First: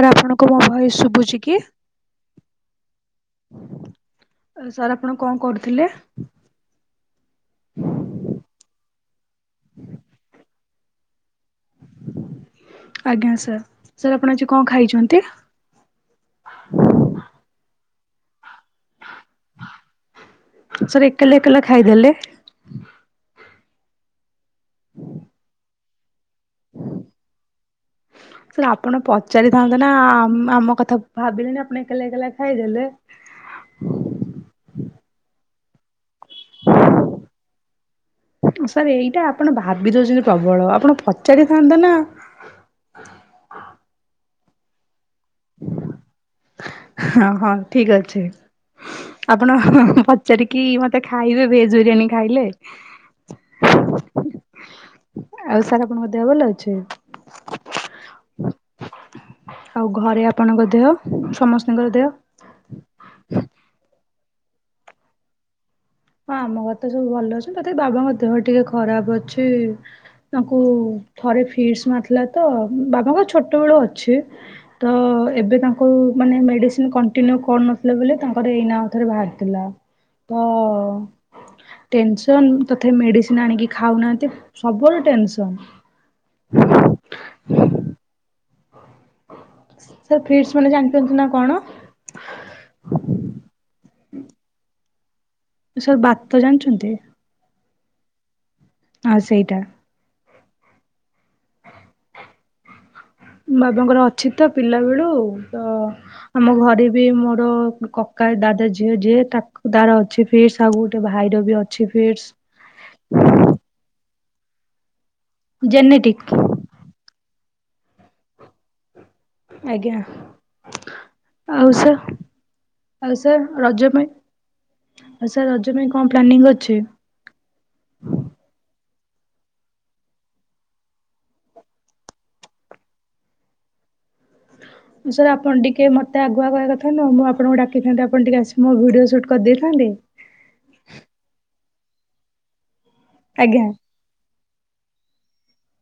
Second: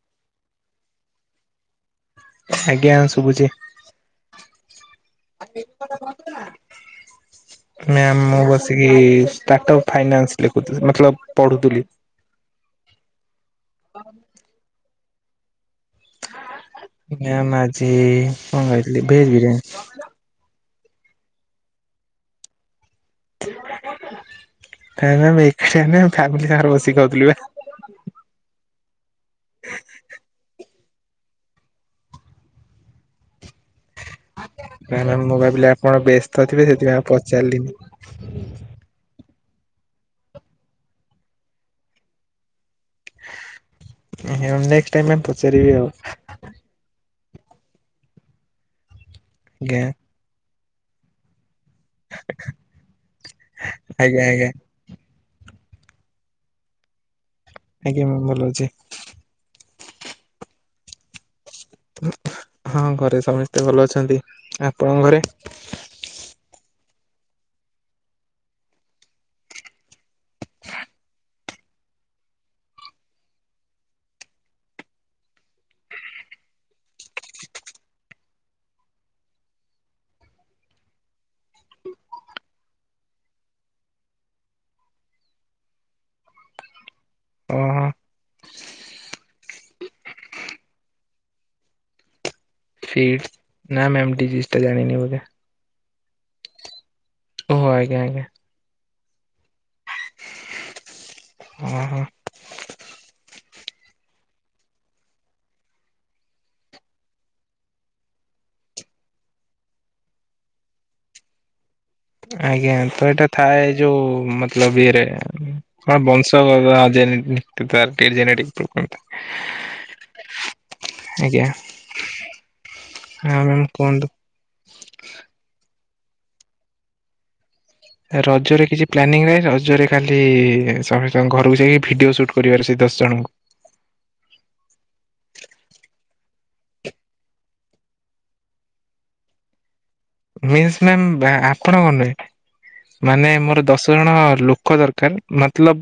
ଆରେ ଆପଣଙ୍କୁ ମୋ ଭଏସ ଶୁଭୁଛି କି? ଆଜ୍ଞା ଶୁଭୁଚି। ସାର୍ ଆପଣ କଣ କରୁଥିଲେ? ମ୍ୟାମ ମୁଁ ବସିକି ଷ୍ଟାର୍ଟପ ଫାଇନାନ୍ସ ଲେଖୁ ମତଲବ ପଢୁଥିଲି। ଆଜ୍ଞା ସାର୍ ସାର୍ ଆପଣ ଆଜି କଅଁ ଖାଇଛନ୍ତି? ମ୍ୟାମ ଆଜି କଅଁ ଖାଇଥିଲି ଭେଜ ବିରିୟାନୀ। ସାର୍ ଏକଲା ଏକଲା ଖାଇଦେଲେ। [unintelligible] ସାର୍ ଆପଣ ପଚାରିଥାନ୍ତେ ନା ଆମ କଥା ଭାବିଲେଣିି ଆପଣ ଏକଲା ଏକଲା ଖାଇଦେଲେ। ନାଇଁ ମ୍ୟାମ ମୁଁ ଭାବିଲି ଆପଣ ବ୍ୟସ୍ତ ଥିଵେ ସେଥିପାଇଁ ଆଉ ପଚାରିଲିନି। ସାର୍ ଏଇଟା ଆପଣ ଭାବି ଦଉଛନ୍ତି ପ୍ରବଳ ଆପଣ ପଚାରିଥାନ୍ତା ନା। ନେକ୍ସଟ୍ରେ ଟାଇମରେ ପଚାରିବି ଆଉ। ହଁ ହଁ ଠିକ୍ ଅଛି ଆପଣ ଆଜ୍ଞା ପଚାରିକି ମତେ ଖାଇବେ ଭେଜ ବିରିୟାନୀ ଖାଇଲେ ଆଜ୍ଞା ଆଜ୍ଞା ଆଉ ସାର୍ ଆପଣଙ୍କ ଦେହ ଭଲ ଅଛି? ଆଜ୍ଞା ମ୍ୟାମ ଭଲ ଅଛି। ଆଉ ଘରେ ଆପଣଙ୍କ ଦେହ ସମସ୍ତଙ୍କର ଦେଅ ହଁ ଘରେ ସମସ୍ତେ ଭଲ ଅଛନ୍ତି ଆପଣଙ୍କ ଘରେ ହଁ ଆମ ଘରେ ତ ସବୁ ଭଲ ଅଛନ୍ତି ତଥାପି ବାବାଙ୍କ ଦେହ ଟିକେ ଖରାପ ଅଛି ତାଙ୍କୁ ଥରେ ଫିସ୍ ମାରିଥିଲା ତ ବାବାଙ୍କ ଛୋଟ ବେଳୁ ଅଛି। ତ ଏବେ ତାଙ୍କୁ ମାନେ ମେଡିସିନ କଣ୍ଟିନ୍ୟୁ କରୁନଥିଲେ ବୋଲି ତାଙ୍କର ଏଇ ନାଁ ଥରେ ବାହାରିଥିଲା। ଅ ଅ ଅ ଟେନସନ ତଥାପି ମେଡିସିନ ଆଣିକି ଖାଉନାହାନ୍ତି ସବୁଳେ ଟେନସନ। [inaudible] ସାର୍ ଫ୍ରିଡ଼୍ସ୍ ମାନେ ଜାଣିପଛନ୍ତି ନା କଣ? ଫ୍ରିଡ଼୍ସ୍ ନା ମ୍ୟାମ ଡିଜିିଜ ଜାନିଣି ବୋଧେ। ସାର୍ ବାତ ଜାଣିଛନ୍ତି? ଓହ ଆଜ୍ଞା ଆଜ୍ଞା। ଆ ସେଇଟା। ଓହୋ। ବାବାଙ୍କର ଅଛି ତ ପିଲା ବେଳୁ ତ ଆମ ଘରେ ବି ମୋର କକା ଦାଦା ଝିଅ ଯିଏ ତାକୁ ତାର ଅଛି। ଫ୍ରିଡ଼୍ସ୍ ସାବୁ ଗୋଟେ ଭାଇର ବି ଅ ଆଜ୍ଞା ତ ଏଇଟା ଥାଏ ଯୋଉ ମତଲବ ଇଏରେ କଣ ଜେନେଟିକ୍ ବଂଶ ଯେ [unintelligible] ଆଜ୍ଞା। ଆଜ୍ଞା ଆଉ ସାର୍ ଆଉ ହଁ ସାର୍ ମ୍ୟାମ୍ ରଜ କୁହନ୍ତୁ। ପାଇଁ ଆଉ ସାର୍ ରଜ ପାଇଁ କଣ ପ୍ଲାନିଂ ଅଛି? ରଜରେ କିଛି ପ୍ଲାନିଂ ନାହିଁ ରଜରେ କାଲି ସମସ୍ତଙ୍କ ଘରକୁ ଯାଇକି ଭିଡିଓ ସୁଟ୍ କରିବାର ସେ ଦଶ ଜଣଙ୍କୁ। ସାର୍ ଆପଣ ଟିକେ ମତେ ଆଗୁଆ କରିବା କଥା ନୁହଁ ମୁଁ ଆପଣଙ୍କୁ ଡାକିଥାନ୍ତି ଆପଣ ଟିକେ ଆସିି ମୋ ଭିଡିଓ ସୁଟ୍ କରିଦେଇଥାନ୍ତେ। ମିଲସ ମ୍ୟାମ ଆପଣ କଣ ରଖିଲେ ମାନେ ମୋର ଆଜ୍ଞା ଦଶ ଦଶ ଜଣ ଲୋକ ଦରକାର ମତଲବ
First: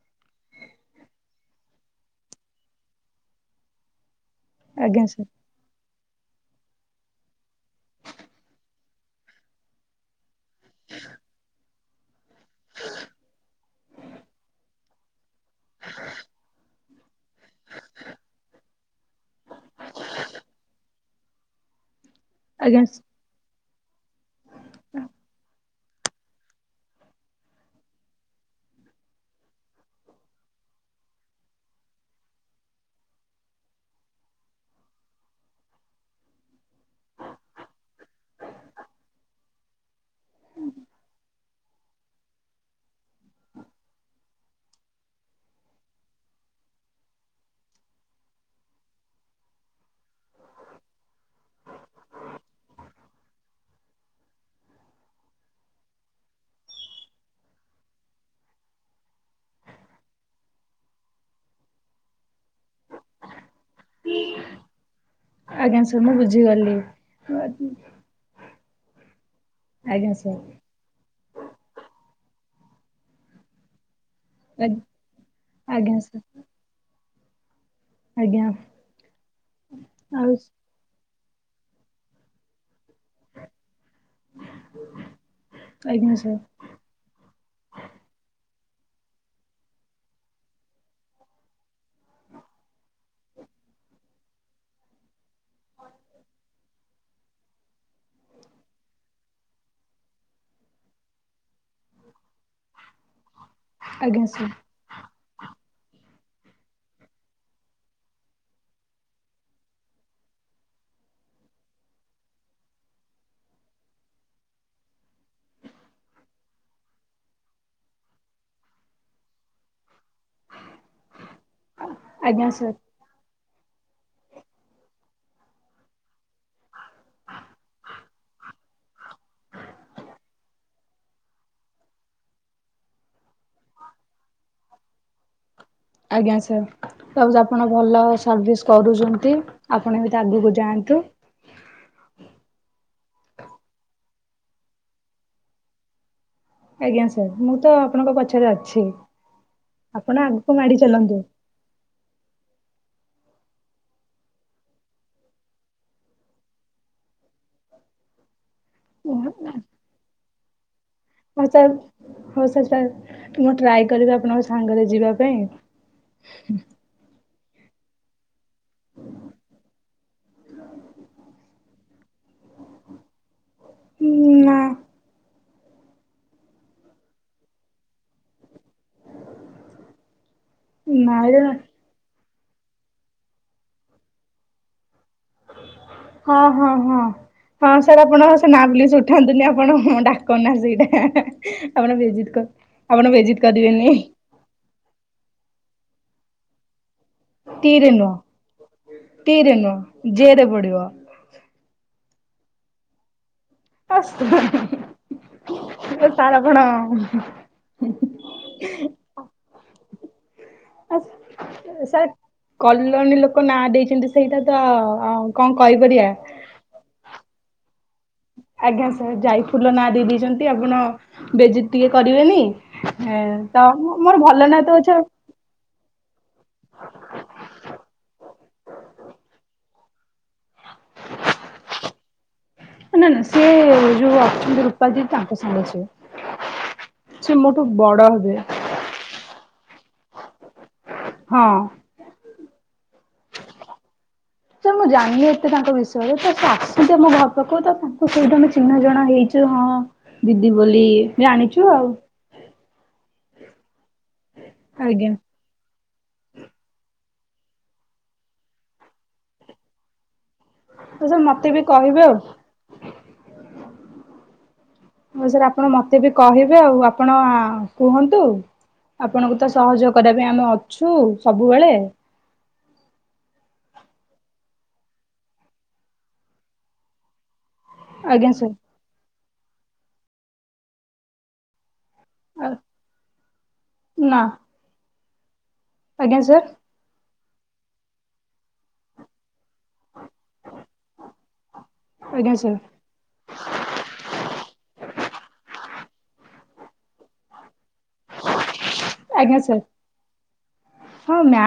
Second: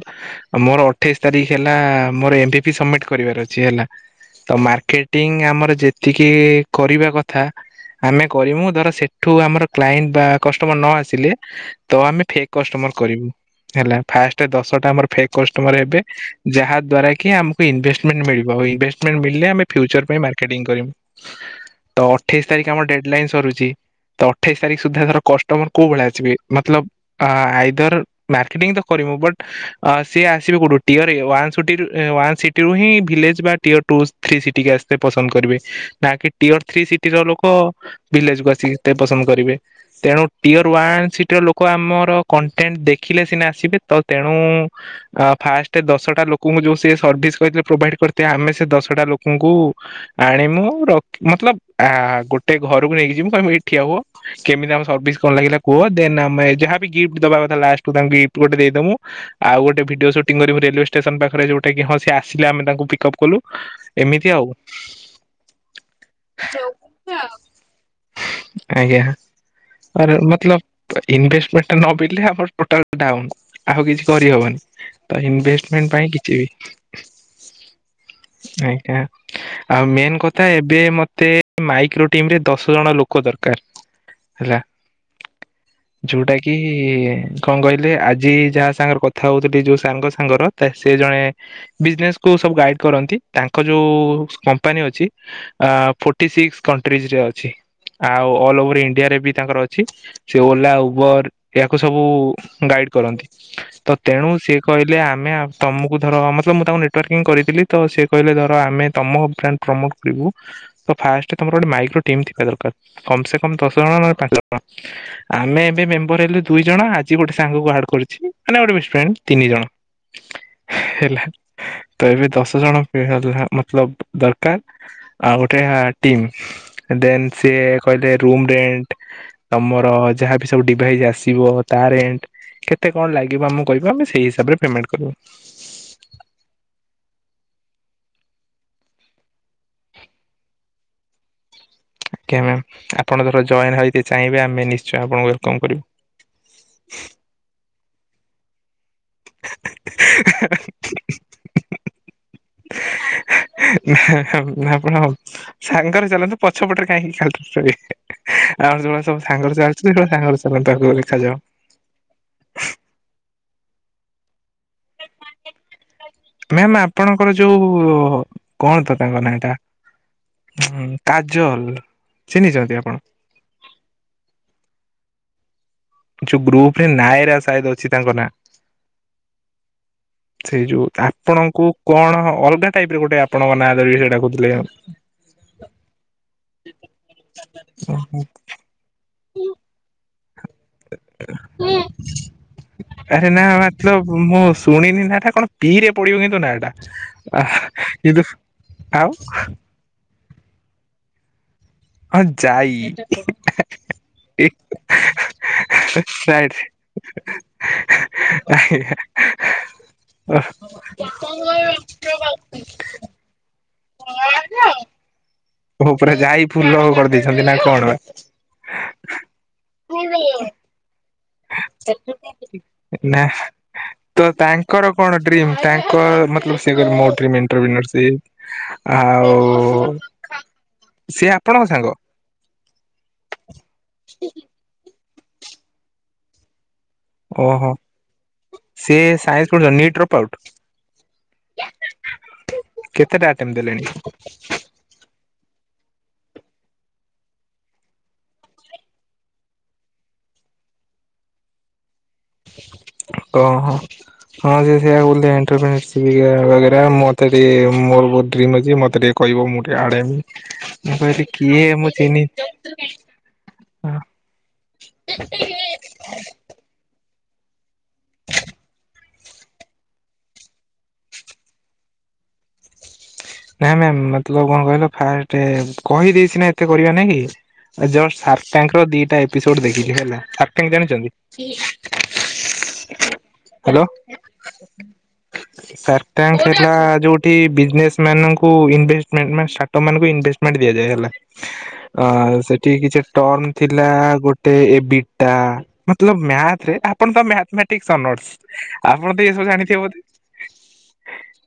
ମୋର ଅଠେଇଶି ତାରିଖ ହେଲା ମୋର ଏମ ବି ପି ସମିଟ କରିବାର ଅଛି ହେଲା ତ ଆଜ୍ଞା ସାର୍ ମାର୍କେଟିଂ ଆମର ଯେ ଯେତିକି କରିବା କଥା ଆମେ କରିମୁ ଧର ସେ ଠୁ ଆମର କ୍ଲାଇଣ୍ଟ ବା କଷ୍ଟମର ନ ଆସିଲେ ତ ଆମେ ଫେ କଷ୍ଟମର କରିବୁ ହେଲା ଫା ଦଶଟା ଆମର କଷ୍ଟମ ଯାହା ଦ୍ଵାରାକି ଆମକୁ ଉନ୍ଭେଷ୍ଟମି ମିଳିବ ଇନଭେଷ୍ଟ ବି ଆମେ ଫ୍ୟଚର ପାଇଁ ମାର୍କେଂ କରି ତ ଅଠେଇଶ ତାରିଖ ଆଜ୍ଞା ଆମ ଡେଡ ଲାଇନ୍ ସରୁଛି। ତ ଅଠେଇଶି ତାରିଖ ସୁଦ୍ଧା ତର କଷ୍ଟମର କୋଉ ଭଳିଆସିବେ ମତଲବ ଆଇଜର ମାର୍କେଟିଂ ତ କରିମୁ ବଟ୍ ସିଏ ଆସିବେ କୋଉଠୁ ଟିିୟର [unintelligible] ଟୁ ଥ୍ରୀ ସିଟି ଆସତେ ପସନ୍ଦ କରିବେ। ନାକି ଟିଅର ଥ୍ରୀ ସିଟି ର ଲୋକ, ଭିଲେଜ୍ କୁୁ ଆସିକି ତେ ପସନ୍ଦ କରିବେ। ତେଣୁ ଟିଅର ୱାନ୍ ସିଟିର ଲୋ କ ଆମର କଣ୍ଟେଣ୍ଟ ଦେଖିଲେ ସିନା ଆସିବେ। ତ ତେଣୁ ଆ ଫାଷ୍ଟ ଦଶଟା ଲୋକଙ୍କୁ ଯୋଉ ସିଏ ସର୍ଭିସ କହିଥିଲେ, ପ୍ରୋଭାଇଡ୍ କରତେ, ଆମେ ସେ ଦଶଟା ଲୋକଙ୍କୁ ଆଣି ମୁଁ, ରଖ୍, ମତଲବ ଆ ଗୋଟେ ଘରକୁ ନେଇକି ଯିମୁଁ, କହିମୁ ଏଇଠି ଠିଆ ହୁଅ। କେମିତି ଆମ ସର୍ଭିସ କଣ ଲାଗିଲା କୁହ? ଦେନ୍, ଆମେ ଯାହା ବି ଗିଫ୍ଟ ଦବା କଥା ଲାଷ୍ଟକୁ ଆମେ ଗିଫ୍ଟ ଗୋଟେ ଦେଇଦମୁଁ। ଆଉ ଗୋଟେ ଭିଡିଓ ସୁଟିଂ କରିବୁ ରେଲୱେ ଷ୍ଟେସନ୍ ପାଖରେ ଯଉଟା କି, ହଁ ସିଏ ଆସିଲେ, ଆମେ ତାଙ୍କୁ ପିକଅପ୍ କଲୁ। ଏମିତି ଆଉ। ଆଜ୍ଞା, ସାର୍ ମୁଁ ବୁଝିଗଲି। ଆଜ୍ଞା, ଆର୍ ଆଜ୍ଞା ସାର୍ ମତଲବ୍ ଇନ୍ ଭେଷ୍ଟମେଣ୍ଟ ଟା ନ ବିଲ୍ଲେ ଆମର ଟୋଟାଲ୍ ଡାଉନ୍। ଆଉ କିଛି କରିହବନି। ତ ଇନ୍ଭେଷ୍ଟମେଣ୍ଟ ଆଜ୍ଞା ପାଇଁ ସାର୍ କିଛି ବି ଆଜ୍ଞା ଆଜ୍ଞା, ଆଉ ମେନ୍ କଥା ଏବ୍ ଏବେ ମତେ ମାଇକ୍ରୋ ଟିମ୍ ରେ ଦଶ ଜଣ ଲୋକଦ କାର ହେଲା, ଆଜ୍ଞା ଯୋଉଟା ସାର୍ କି କି-ଇ କଣ କହିଲେ, ଆଜି ଯାହା ସାଙ୍ଗରେ କଥା ହଉଥିଲି, ଯୋଉ ସାଙ୍ଗ ସାଙ୍ଗର ତା ସେ ଜଣେ ବିଜ୍ନେସ୍ କୁ ସବୁ ଗାଇଡ୍ କରନ୍ତି, ତାଙ୍କ ଯୋଉ-ଉ କମ୍ପାନୀ ଅଛି ଆ ଫୋର୍ଟି ସିକ୍ସ କଣ୍ଟ୍ରିଜ୍ ରେ ଅଛି, ଆଉ ଅଲ୍ ଓଭର ଇଣ୍ଡିଆରେ ବି ତାଙ୍କର ଅଛି। ସେ ଓଲା, ଉବର ୟାକୁ ସବୁ-ଉ ଗାଇଡ୍ କରନ୍ତି। ତ ଆଜ୍ଞା ତେଣୁ ସାର୍ ସିଏ କହିଲେ ଆମେ ତମକୁ ଧର, ମତଲବ୍ ମୁଁ ତାଙ୍କୁ ନେଟୱାର୍କିଂ କରେଇଥିଲି, ତ ସେ କହିଲେ ଧର, ଆମେ ତମ ବ୍ରାଣ୍ଡ ପ୍ରମୋଟ୍ କରିବୁ। ଫାଷ୍ଟ ତମର ଗୋଟେ ମାଇକ୍ରୋ ଟିମ୍ ଥିବା ଦରକାର। କମ୍ ସେ କମ୍ ଦଶ ଜଣ, ନହେଲେ ପାଞ୍ଚ ଜଣ। ଆମେ ଏବେ ମେମ୍ବର ହେଲୁ ଦୁଇ ଜଣ। ଆଜି ଗୋଟେ ସାଙ୍ଗକୁ ଆଡ୍ କରିଛି, ମାନେ ଗୋଟେ ବେଷ୍ଟ ଫ୍ରେଣ୍ଡ ତିନି ଜଣ। ହେଲା, ତ ଏବେ ଆଜ୍ଞା ଦଶ ସାର୍ ଜଣ ହେଲା ମତଲବ୍ ଦରକାର। ଆଉ ଗୋଟେ ଟିମ୍, ଦେନ୍ ସିଏ କହିଲେ ରୁମ ରେଣ୍ଟ ତମର ଯାହାବି ସବୁ ଡିଭାଇଜ୍ ଆସିବ ତା ରେଣ୍ଟ କେତେ କଣ ଲାଗିବ? ଆମକୁ କହିବ, ଆମେ ସେଇ ହିସାବରେ ପେମେଣ୍ଟ କରିବୁ। ଆଜ୍ଞା ସାର୍। [unintelligible] ଆପଣ ଭଲ ସର୍ଭିସ୍ କରୁଛନ୍ତି, ଆପଣ ଏମିତି ଆଗୁକୁ ଯାଆନ୍ତୁ। ଆଜ୍ଞା ମ୍ୟାମ୍, ଆପଣ ଧର ଜଏନ୍ ହଇତେ ଚାହିଁବେ, ଆମେ ନିଶ୍ଚୟ ଆପଣଙ୍କୁ ୱେଲକମ୍ କରିବୁ। ଆଜ୍ଞା ସାର୍, ମୁଁ ତ ଆପଣଙ୍କ ପଛରେ ଅଛି। ଆପଣ ଆଗକୁ ମାଡି ଚାଲନ୍ତୁ। ନା, ନା, ଆପଣ! ସାଙ୍ଗରେ ଚାଲନ୍ତୁ। ପଛପଟରେ କାହିଁକି ଖାଲିଟାରେ ଚଳିବେ। ଆଉ [unintelligible] ସବୁ ସାଙ୍ଗରେ ଚାଲିୁଛି [unintelligible] ସାଙ୍ଗରେ ଚାଲନ୍ତୁ ଆଗକୁ ଦେଖାଯାଉ। ହଉ ସାର୍, ହଉ ସାର୍ ସାର୍, ମୁଁ ଟ୍ରାଏ କରିବି ଆପଣଙ୍କ ସାଙ୍ଗରେ ଯା ଯିବା ପାଇଁ ମ୍ୟାମ୍ ଆପଣଙ୍କର ଯୋଉ କଣ ତ ତାଙ୍କ ନାଁ ଟା? ହଁ, କାଜଲ! ଚିହ୍ନିଛନ୍ତି ଆପଣ? ଉଁ, ନା। ଯୋଉ ଗ୍ରୁପ ରେ ନାୟରା ସାଏଦ ଅଛି ତାଙ୍କ ନାଁ। ସେଇ ଯୋଉ ନାଇଁରେ ଆପଣଙ୍କୁ କଣ! ଅଲଗା ଟାଇପ୍ ର ଗୋଟେ ଆପଣଙ୍କ ନାଁ ଧରିକି ସେଇଟା କହୁଥିଲେ। ହଁ ହଁ ହଁ ହଁ ସାର୍ ଆପଣ ସେ ନା ପ୍ଲିଜ୍ ଉଠାନ୍ତୁନି ଆପଣ ଡାକ ନା ସେଇ ଆପଣ ବେଜିତ କ, ଆପଣ ବେଜିତ୍ କରିିବେନି। ମୋସ୍ ଶୁଣିନି ନାଁ ଟା କଣ ପି ରେ ପଡିବ କିନ୍ତୁ ନାଁ ଟା। ଆହ୍ ଟି ରେ ନୁହଁ କିନ୍ତୁ ଆଉ ଟି ରେ ନୁହଁ ଜେ ରେ ପଡ଼ିବ। ହଁ, ଆସ ଯାଇ-ଇ। [inaudible] ସାର୍ ଆପଣ ଏକ୍ [unintelligible] [inaudible] ଆ ସାର୍, କଲୋଣୀ ଲୋକ ନାଁ ଦେଇଚନ୍ତି, ସେଇଟା ତ ଆ-ଆଓ। [unintelligible] ଉପରେ ଯାଇ ଫୁଲ କରଦେଇଛନ୍ତି ନା କଣ? ଆଜ୍ଞା, ସାର୍ ଯାଇ ଫୁଲ ନାଁ ଦେଇ ଦେଇଚନ୍ତି ଆପଣ ବେଜିତି ଟିକେ କରିବେନି, ନା ଏ ତ ମୋ ମୋର୍ ଭଲ ନା ତ ଅଛ ଆଉ। ଟ୍ରିମ୍ ତାଂକର୍ ମତଲପ୍ ସିଏ କରି ମୋ ଟ୍ରିମ୍ ଇଣ୍ଟର୍ମିନର୍ସିପ୍ସ୍। ଆଉ ସିଏ ଆପଣଙ୍କ ସାଙ୍ଗ? ନା, ନା ସିଏ ଯୋଉ ଅଛନ୍ତି ରୂପାଦୀ ତାଙ୍କ ସାଙ୍ଗ ସିଏ। ସେ ମୋଠୁ ଓହୋ! ବଡ ହେବେ ସିଏ ସାଇସ୍ କଣ ଜାଣନି ଏଟ୍ର ପାଉଟ୍। ହଁ। କେତେଟା ଆଟେମ୍ ଦେଲେଣି? ସାର୍ ମୁଁ ଜାଣିନି ଏତେ ତାଙ୍କ ବିଷୟରେ, ତ ସେ ଆସନ୍ତି ଆମ ଘର ପାଖୁକ୍ ତ, ତାଙ୍କ ସହିତ ଆମେ ଚିହ୍ନା ଜଣା ହେଇଚୁ ହଁ। ଦିଦି ବୋଲି ଜାଣିଚୁ ଆଉ। ଓହୋ! ହଁ, ସିଏ ସେୟା ଆଜ୍ଞା ବୋଲି ଏଣ୍ଟ୍ର ପାଇଁ ଆସ୍ [unintelligible] ମୋତେ ଟିକେ ମୋରୋ ବୋହୁତ୍ ଡ୍ରିମ୍ ଅଛି, ମତେ ଟିକେ କହିବ ମୁଁ ଟିକେ ଆଡ଼୍ ହେମି। ତ ସାର୍ ମତେ ବି କହିବେ ଆଉ। ହଁ ହଁ, ସାର୍ ଆପଣ ମତେ ବି କହିବ୍ ହିବେ ଆଉ, ଆପଣ କୁହନ୍ତୁ ଆପଣଙ୍କୁ ତ ସହଯୋଗ କରିବା ପାଇଁ ଆମେ ଅଛୁ ସବୁବେଳେ। ନାଇଁ ମ୍ୟାମ୍, ମତଲବ୍ କଣ କହିଲ ଫାଷ୍ଟେ କହିଦେଇଚ ସିନା ଏତେ କରିବା ନାଗି ଜଷ୍ଟ୍ ଆଜ୍ଞା ସାର୍। ସାର୍ଟାଙ୍କ ର ଦିଟା ଇପିସୋଡ୍ ଦେଖଲି ହେଲା ସାର୍ଟାଙ୍କ ଜାଣିଚନ୍ତି? ଆର ନା। ଆଜ୍ଞା ସାର୍କାରଂକ୍ ସାର୍ ହେଲା ଯୋଉଠି ବିଜନେସ୍ ମାନଂକୁ ଇନଭିସ୍ମେଣ୍ଟ୍ ମାନ୍ ଷ୍ଟାଟ ମାନଂକୁ ଇନଭିସ୍ମେଣ୍ଟ୍ ଦିଆଯାଏ ହେଲା। ସ୍ଲେ ଆ ଆଜ୍ଞା ସାର୍ ସେଠିକି କିଛି ଟର୍ନ ଥିଲା ଗୋଟେ ଏ ବିଟା ମତଲବ୍ ମ୍ୟାଥ୍ ରେ ଆପଣ ତ ମ୍ୟାଥ୍ ମ୍ୟାଟ୍ ଟିକ ସନଟ୍ସ୍ ଆପଣ ତ ଏ ଆଜ୍ଞା ସବୁ ସାର୍ ଜାଣିଥିବେ ବୋଧେ,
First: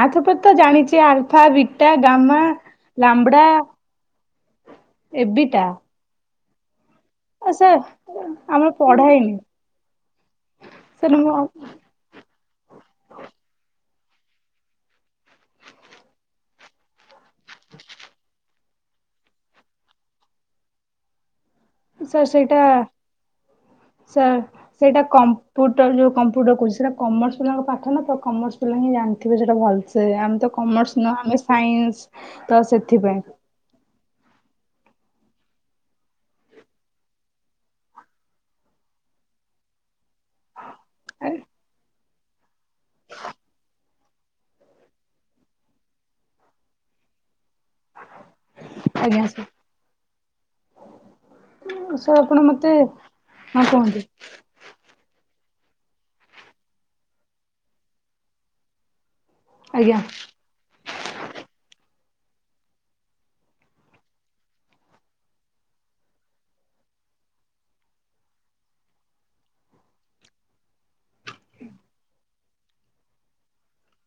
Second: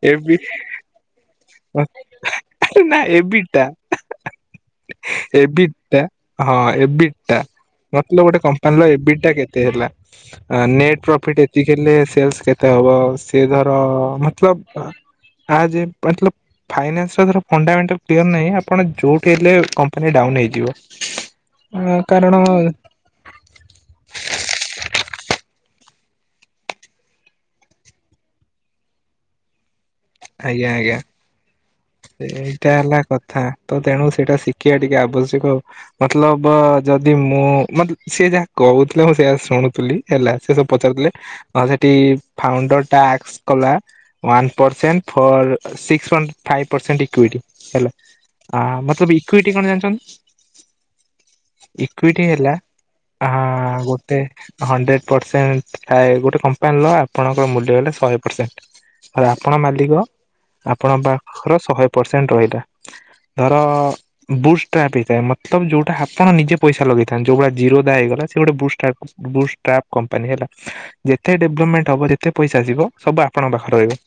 ଏ ବି କି ଆଲଫା, ବିଟା, ଗାମା, ନା ଲାମ୍ବଡା, ଏବିଟା ଏବିଟା। ହଁ, ଏବିଟା ଆ ସାର୍ ମତଲବ୍ ଗୋଟେ ଆମର କମ୍ପାନୀର ପଢା ଏବିଟା ହେଇନି କେତେ ହେଲା? ଆଁ ନେଟ୍ ସାର୍ ମୁଁ ପ୍ରଫିଟ୍ ଏତିକି ହେଲେ ସେଲ୍ସ୍ କେତ୍ ତ୍ୱାୱାବ୍ ସିଏ ଧର ମତଲପ୍ ଆ ଯେବ୍ ପାଟଲପ୍ ଫାଇନାନ୍ସ୍ ର ଧର ଫଣ୍ଡାମେଟାଲ୍ କ୍ଲିଅର ନାଇଁ ଆପଣ ଯୋଉଠି ହେଲେ କମ୍ପାନୀ ଡାଉନ ହେଇଯିବ। ଅ ସାର୍ କାରଣ ସେଇଟା [inaudible] ସାର୍ ସେଇଟା କମ୍ପୁଟର୍ ଯୋଉ କମ୍ପୁଟର୍ କୋଉଚି ସେଇଟା କମର୍ସ ପିଲାଙ୍କ ପାଠ ନା ତ କମର୍ସ ପିଲା ହିଁ ଜାଣଥିବେ ସେଇଟା ଭଲସେ। ସେୟା ଆମ ତ ଆଜ୍ଞା କମର୍ସ ଆଜ୍ଞା ନୁହଁ, ଆମେ ସାଇନ୍ସ୍ ତ ଏଇଟା ହେଲା ସେଥିପାଇଁ। କଥା ତ ତେଣୁ ସେଇଟା ଶିକିଆ ଟିକେ ଆବଶ୍ଯକ ଆଉ। ମତଲବ୍ ବ ଯଦି ମୁଁ ମତ୍ ସେ ଯାହା କହୁଥିଲେ ମୁଁ ସେୟା ଶୁଣୁଥିଲି। ହେଲା ସେ ସବୁ ପଚାରଥୁଲେ, ଆ ସେଠି ଫାଉଣ୍ଡର୍ ଟା ଆକ୍ସ କଲା one percent for six point five percent equity ହେଲା। ଆ, ମତଲବ୍ ଆଜ୍ଞା ଇକ୍ୱିଟି ସାର୍ କଣ ଜାଣଚନ୍ତି? ସାର୍ ଇକ୍ୱିଟି ଆପଣ ହେଲା, ମତେ ଆ ହଁ କୁହନ୍ତୁ ଗୋଟେ ହଣ୍ଡ୍ରେଡ୍ ପରସେଣ୍ଟ୍ ଥାଏ, ଗୋଟେ କମ୍ପାନୀର ଆପଣଙ୍କ ମୂଲ୍ୟ ହେଲା ଶହେ ପରସେଣ୍ଟ୍। ହର୍ ଆପଣ ମାଲିକ, ଆଜ୍ଞା ଆପଣ ପାଖ-ର ଶହେ ପରସେଣ୍ଟ୍ ରହିଲା। ଧର ବୁଷ୍ଟଆପ ହେଇଥାଏ ମତଲବ ଯଉଟାହାପଣ ନିଜେ ପଇସା ଲଗେଇଥାନ୍ତ ଯୋଉଭଳିଆଟା ଜିର ଦା ହେଇଗଲା ସେ ଗୋଟେବୁଷ୍ଟୁ ଆ ବୁସ୍ ଟ୍ରାପ କମ୍ପାନୀ ହେଲା ଯେତେ ଡେଭଲପମେଣ୍ଟ ହବ ଯେତେ ପଇସା ଆସିବ ସବୁ ଆପଣଙ୍କ ପାଖରେ ରହିବ।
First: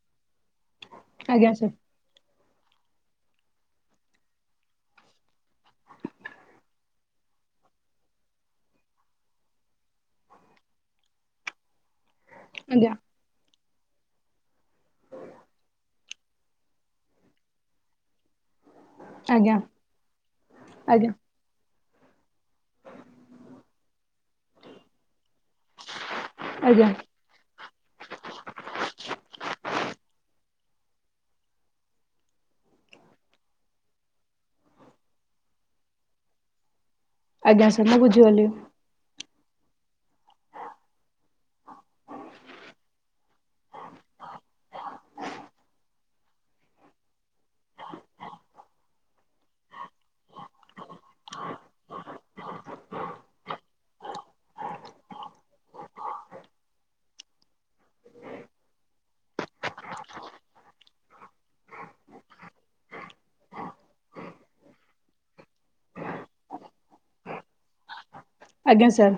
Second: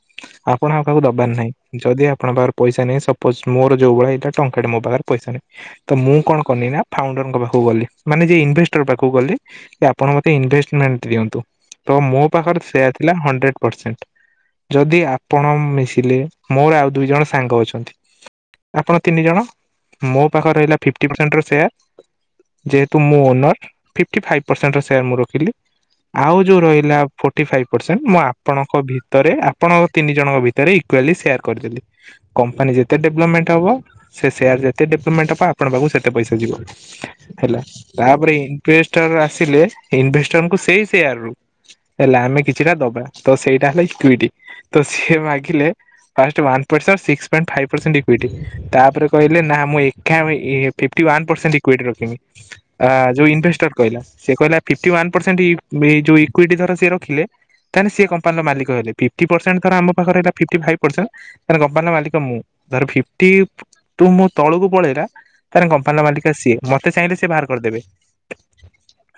ଆପଣ ଆଉ କହାକୁ ଦବାର ଆଜ୍ଞା ସାର୍ ନାହିଁ ଯଦି ଆପଣଙ୍କ ପଇସା ନାହିଁ ସୋପୋଜ ମୋର ଯୋଉଳି ଏଇ ଟଙ୍କାଟେ ମୋ ପାଖରେ ପଇସା ନାହିଁ। ତ ମୁଁ କଣ କନି ନା ଫାଉଣ୍ଡରଙ୍କ ପାଖକୁ ଗଲି ମାନେ ଯିଏ ଇନଭେଷ୍ଟର ପାଖକୁ ଗଲି ଆପଣ ମୋତେ ଇନଭେଷ୍ଟମେଣ୍ଟ ଦିଅନ୍ତୁ ତୋ ମୁଁ ପାଖରେ ସେ ଆଜ୍ଞା ଥିଲା ହଣ୍ଡେ ପରସେଣ୍ଟ ଯଦି ଆ ଆପଣ ମିଶିଲେ ମୋର ଆଉ ଦୁଇ ଜଣ ସାଙ୍ଗ ଅଛନ୍ତି ଆପଣ ତିନି ଜଣ ଆଜ୍ଞା ମୋ ପାଖରେ ରହିଲା ଆଜ୍ଞା ଫିଫ୍ଟି ପରସେଣ୍ଟ ର ସେୟାର ଯେହେତୁ ମୋ ଓନର୍ ଫିଫ୍ଟି ପରସେଣ୍ଟ ସେୟାର ମୁଁ ରଖିଲି ଆଉ ଯୋଉ ଆଜ୍ଞା ରହିଲା ଫୋଟି ଫାଇପ୍ ପରସେଣ୍ଟ ମୁଁ ଆପଣଙ୍କ ଭିତରେ ଆପଣଙ୍କ ତିନି ଜଣଙ୍କ ଭିତରେ ଇକ୍ୱାଲି ସେୟାର୍ କରିଦେଲି। କମ୍ପାନୀ ଯେତେ ଡେଭଲପମେଣ୍ଟ ହବ ସେ ସେୟାର ଯେତେ ଡେଭଲପମେଣ୍ଟ ହେବ ଆପଣ ପାଖକୁ ସେତେ ପଇସା ଯିବ ହେଲା ଆଜ୍ଞା ସାର୍ ମୁଁ ତାପରେ ବୁଝିଗଲି ହିଁ ପେଷ୍ଟରେ ଆସିଲେ ଇନଭେଷ୍ଟରଙ୍କୁ ସେଇ ସେୟାର ରୁ ହେଲା ଆମେ କିଛିଟା ଦବା ତ ସେଇଟା ହେଲା ଟୁଇଟି ତ ସିଏ ମାଗିଲେ first one percent six point five percent equity ତାପରେ କହିଲେ ମୁଁ ଏକା ଇ ଫିଫ୍ଟି ୱାନ ଇୱାଇଟି ରଖିନି ଯୋଉ ଇନଭେଷ୍ଟର କହିଲା। ସେ କହିଲା ଫିଫ୍ଟି ଯୋଉ ଇକ୍ଇଟି ଧର ସିଏ ରଖିଲେ ତାହାଲେ ସିଏ କମ୍ପାନୀର ମାଲିକ ହେଲେ। ପରସେଣ୍ଟ ତାର ଆମ ପାଖରେ ଏଇନା ଫିଫ୍ଟି ଫାଇପ୍ ପରସେଣ୍ଟ ମାନେ କମ୍ପାନୀ ର ମାଲିକ ମୁଁ। ଧର ଫିଫ୍ଟି ତୁ ମୁଁ ତଳକୁ ପଳେଇଲା ତାର କମ୍ପାନୀର ମାଲିକ ସିଏ। ମତେ ଚାହିଁଲେ ସେ ବାହାର କରିଦେବେ। ଆଜ୍ଞା ସାର୍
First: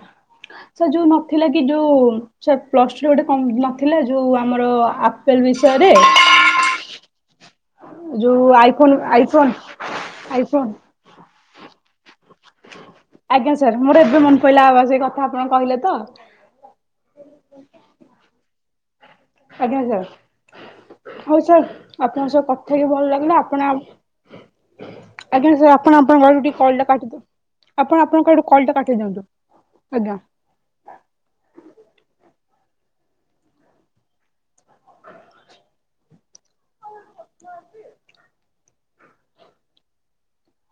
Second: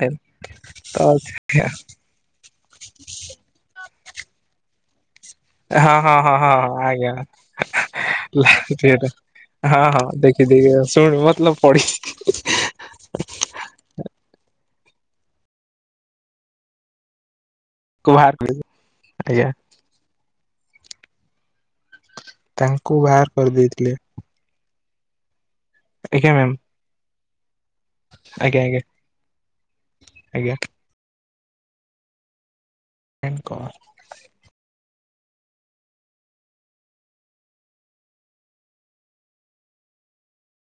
ସାର୍ ତ ଯୋଉ ନଥିଲା କି ଯୋଉ ସାର୍ ପ୍ଲସ୍ ଟୁରେ ଗୋଟେ ନଥିଲା ଯୋଉ ଆମର ବିଷୟରେ ହଁ ହଁ ହଁ ହଁ ହଁ ଆଜ୍ଞା। ଯୋଉ ଆଇଫୋନ ଆଇଫୋନ ହଁ ହଁ ଦେଖି ଆଇଫୋନ ଦେଖି ଶୁଣି ମତଲବ ପଡି ଆଜ୍ଞା ସାର୍ ମୋର ଏବେ ମନେ ପଡିଲା ଆ ବା ସେଇ କଥା ଆପଣ କହିଲେ ତ? କୁ ବାହାର କରିବୁ ଆଜ୍ଞା। ଆଜ୍ଞା ସାର୍ ହୋଉ ସାର୍ ଆପଣଙ୍କ ସହ କଥା ହେଇକି ତାଙ୍କୁ ଭଲ ବାହାର ଲାଗିଲା। ଆପଣ କରିଦେଇଥିଲେ ଆଜ୍ଞା ସାର୍‌ ଆପଣ ଆପଣଙ୍କ ଆଜ୍ଞା ଆଡୁ ମ୍ୟାମ୍ ଟିକେ କଲ୍ ଟା କାଟି ଦିଅନ୍ତୁ। ଆପଣ ଆପଣଙ୍କ ଆଡୁ ଆଜ୍ଞା କଲ୍ ଟା ଆଜ୍ଞା କାଟି ଦିଅନ୍ତୁ। ଆଜ୍ଞା। ଆଜ୍ଞା। ଏନ୍ କର୍।